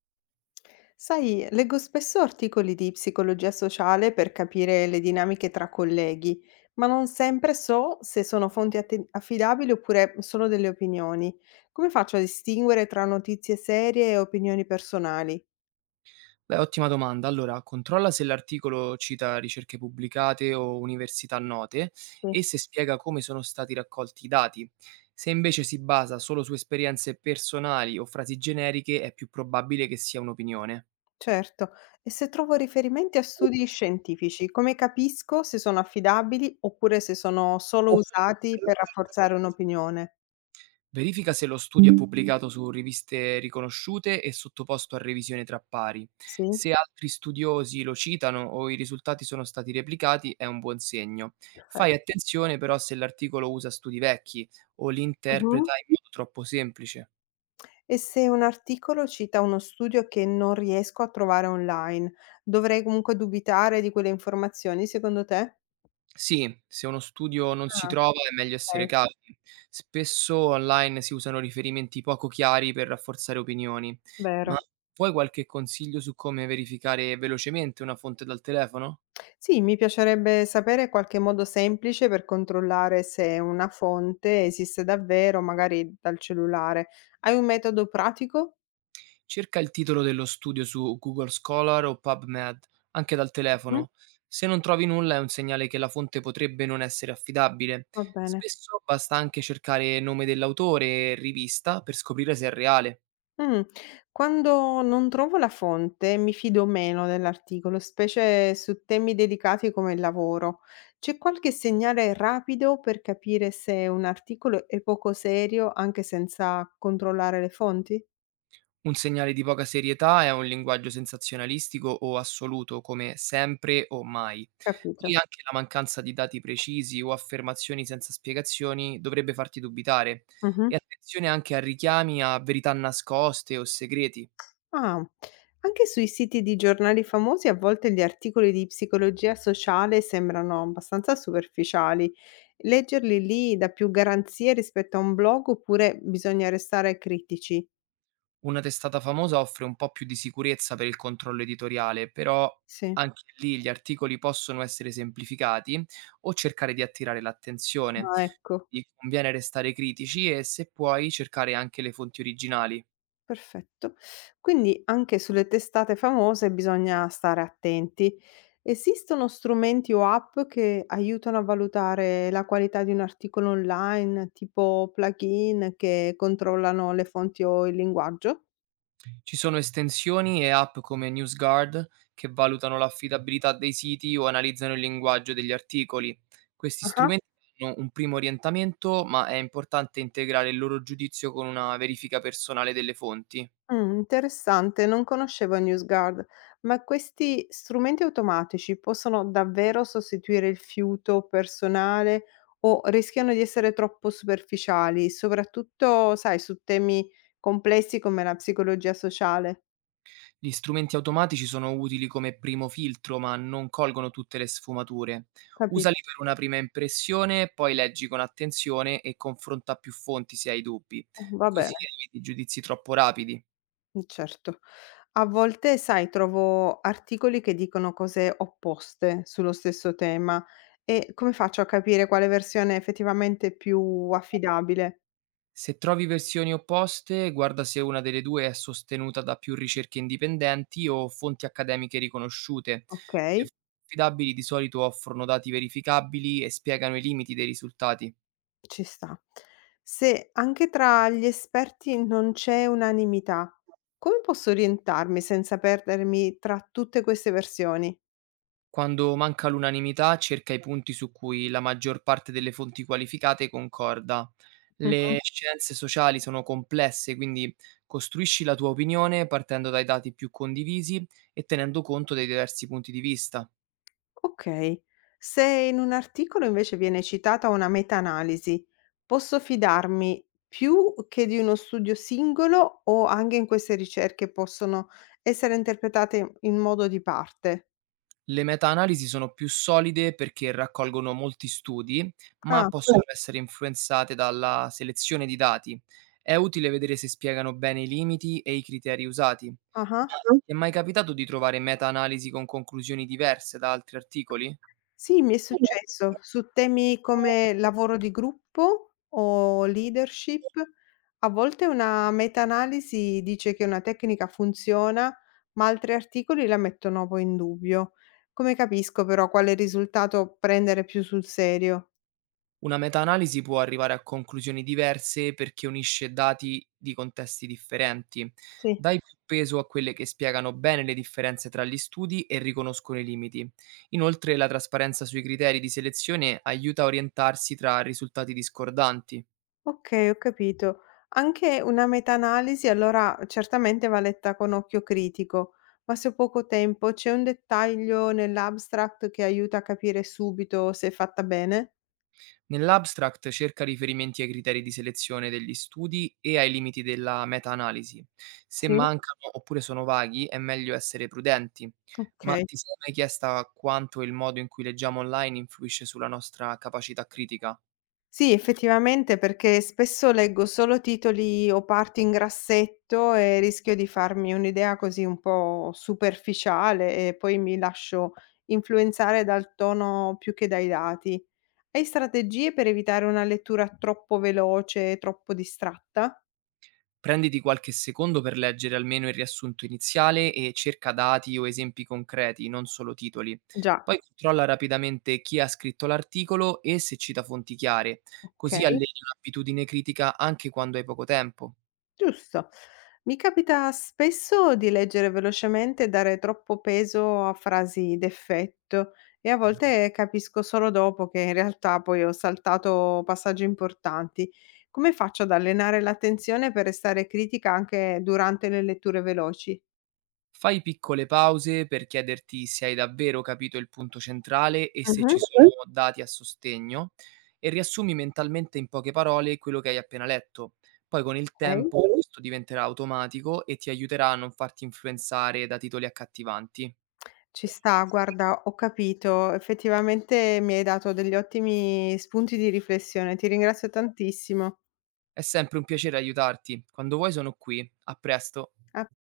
Sai, leggo spesso articoli di psicologia sociale per capire le dinamiche tra colleghi, ma non sempre so se sono fonti affidabili oppure solo delle opinioni. Come faccio a distinguere tra notizie serie e opinioni personali? Beh, ottima domanda. Allora, controlla se l'articolo cita ricerche pubblicate o università note Sì, e se spiega come sono stati raccolti i dati. Se invece si basa solo su esperienze personali o frasi generiche, è più probabile che sia un'opinione. certo. E se trovo riferimenti a studi scientifici, come capisco se sono affidabili oppure se sono solo usati per rafforzare un'opinione? Verifica se lo studio è pubblicato su riviste riconosciute e sottoposto a revisione tra pari. Sì, Se altri studiosi lo citano o i risultati sono stati replicati è un buon segno. Fai perfetto. attenzione però se l'articolo usa studi vecchi o li interpreta in modo troppo semplice. E se un articolo cita uno studio che non riesco a trovare online, dovrei comunque dubitare di quelle informazioni, secondo te? Sì, se uno studio non si Ah, trova è meglio essere okay, cauti. Spesso online si usano riferimenti poco chiari per rafforzare opinioni, ma vero. vuoi qualche consiglio su come verificare velocemente una fonte dal telefono? Sì, mi piacerebbe sapere qualche modo semplice per controllare se una fonte esiste davvero, magari dal cellulare. Hai un metodo pratico? Cerca il titolo dello studio su Google Scholar o PubMed, anche dal Mh, telefono. Se non trovi nulla è un segnale che la fonte potrebbe non essere affidabile. va bene. Spesso basta anche cercare nome dell'autore e rivista per scoprire se è reale. Mh. Quando non trovo la fonte mi fido meno dell'articolo, specie su temi delicati come il lavoro. C'è qualche segnale rapido per capire se un articolo è poco serio anche senza controllare le fonti? Un segnale di poca serietà è un linguaggio sensazionalistico o assoluto, come sempre o mai. Poi Capito. anche la mancanza di dati precisi o affermazioni senza spiegazioni dovrebbe farti dubitare. Mh-mh. E attenzione anche a richiami a verità nascoste o segreti. Ah, anche sui siti di giornali famosi a volte gli articoli di psicologia sociale sembrano abbastanza superficiali. Leggerli lì dà più garanzie rispetto a un blog oppure bisogna restare critici? Una testata famosa offre un po' più di sicurezza per il controllo editoriale, però Sì. anche lì gli articoli possono essere semplificati o cercare di attirare l'attenzione. Ah, ecco, Ti conviene restare critici e, se puoi, cercare anche le fonti originali. perfetto. Quindi anche sulle testate famose bisogna stare attenti. Esistono strumenti o app che aiutano a valutare la qualità di un articolo online, tipo plugin che controllano le fonti o il linguaggio? Ci sono estensioni e app come NewsGuard che valutano l'affidabilità dei siti o analizzano il linguaggio degli articoli. Questi Ah. strumenti hanno un primo orientamento, ma è importante integrare il loro giudizio con una verifica personale delle fonti. Interessante, non conoscevo il NewsGuard, ma questi strumenti automatici possono davvero sostituire il fiuto personale o rischiano di essere troppo superficiali, soprattutto, sai, su temi complessi come la psicologia sociale? Gli strumenti automatici sono utili come primo filtro, ma non colgono tutte le sfumature. Usali Capito. per una prima impressione, poi leggi con attenzione e confronta più fonti se hai dubbi, Va così bene, eviti giudizi troppo rapidi. Certo. A volte, sai, trovo articoli che dicono cose opposte sullo stesso tema e come faccio a capire quale versione è effettivamente più affidabile? Se trovi versioni opposte, guarda se una delle due è sostenuta da più ricerche indipendenti o fonti accademiche riconosciute. Le Okay. fonti affidabili di solito offrono dati verificabili e spiegano i limiti dei risultati. Ci sta. Se anche tra gli esperti non c'è unanimità, come posso orientarmi senza perdermi tra tutte queste versioni? Quando manca l'unanimità, cerca i punti su cui la maggior parte delle fonti qualificate concorda. Mh-mh. Le scienze sociali sono complesse, quindi costruisci la tua opinione partendo dai dati più condivisi e tenendo conto dei diversi punti di vista. Ok. Se in un articolo invece viene citata una meta-analisi, posso fidarmi più che di uno studio singolo o anche in queste ricerche possono essere interpretate in modo di parte? Le meta-analisi sono più solide perché raccolgono molti studi, ma Ah, possono essere influenzate dalla selezione di dati. È utile vedere se spiegano bene i limiti e i criteri usati. ah-ah. Ti è mai capitato di trovare meta-analisi con conclusioni diverse da altri articoli? Sì, mi è successo su temi come lavoro di gruppo o leadership. A volte una meta-analisi dice che una tecnica funziona, ma altri articoli la mettono poi in dubbio. Come capisco però quale risultato prendere più sul serio? Una meta-analisi può arrivare a conclusioni diverse perché unisce dati di contesti differenti. Sì. Dai più peso a quelle che spiegano bene le differenze tra gli studi e riconoscono i limiti. Inoltre, la trasparenza sui criteri di selezione aiuta a orientarsi tra risultati discordanti. Ok, ho capito. Anche una meta-analisi allora certamente va letta con occhio critico, ma se ho poco tempo c'è un dettaglio nell'abstract che aiuta a capire subito se è fatta bene? Nell'abstract cerca riferimenti ai criteri di selezione degli studi e ai limiti della meta-analisi. Se Sì? mancano oppure sono vaghi, è meglio essere prudenti. Ma Okay. ti sei mai chiesta quanto il modo in cui leggiamo online influisce sulla nostra capacità critica? Sì, effettivamente perché spesso leggo solo titoli o parti in grassetto e rischio di farmi un'idea così un po' superficiale e poi mi lascio influenzare dal tono più che dai dati. Hai strategie per evitare una lettura troppo veloce, troppo distratta? Prenditi qualche secondo per leggere almeno il riassunto iniziale e cerca dati o esempi concreti, non solo titoli. Già, Poi controlla rapidamente chi ha scritto l'articolo e se cita fonti chiare, così okay. alleni un'abitudine critica anche quando hai poco tempo. Giusto. Mi capita spesso di leggere velocemente e dare troppo peso a frasi d'effetto e a volte capisco solo dopo che in realtà poi ho saltato passaggi importanti. Come faccio ad allenare l'attenzione per restare critica anche durante le letture veloci? Fai piccole pause per chiederti se hai davvero capito il punto centrale e se ci Mhm, sono Mh-mh. Dati a sostegno e riassumi mentalmente in poche parole quello che hai appena letto. Poi con il ok. tempo questo diventerà automatico e ti aiuterà a non farti influenzare da titoli accattivanti. Ci sta, guarda, ho capito, effettivamente mi hai dato degli ottimi spunti di riflessione, ti ringrazio tantissimo. È sempre un piacere aiutarti. Quando vuoi sono qui. A presto. A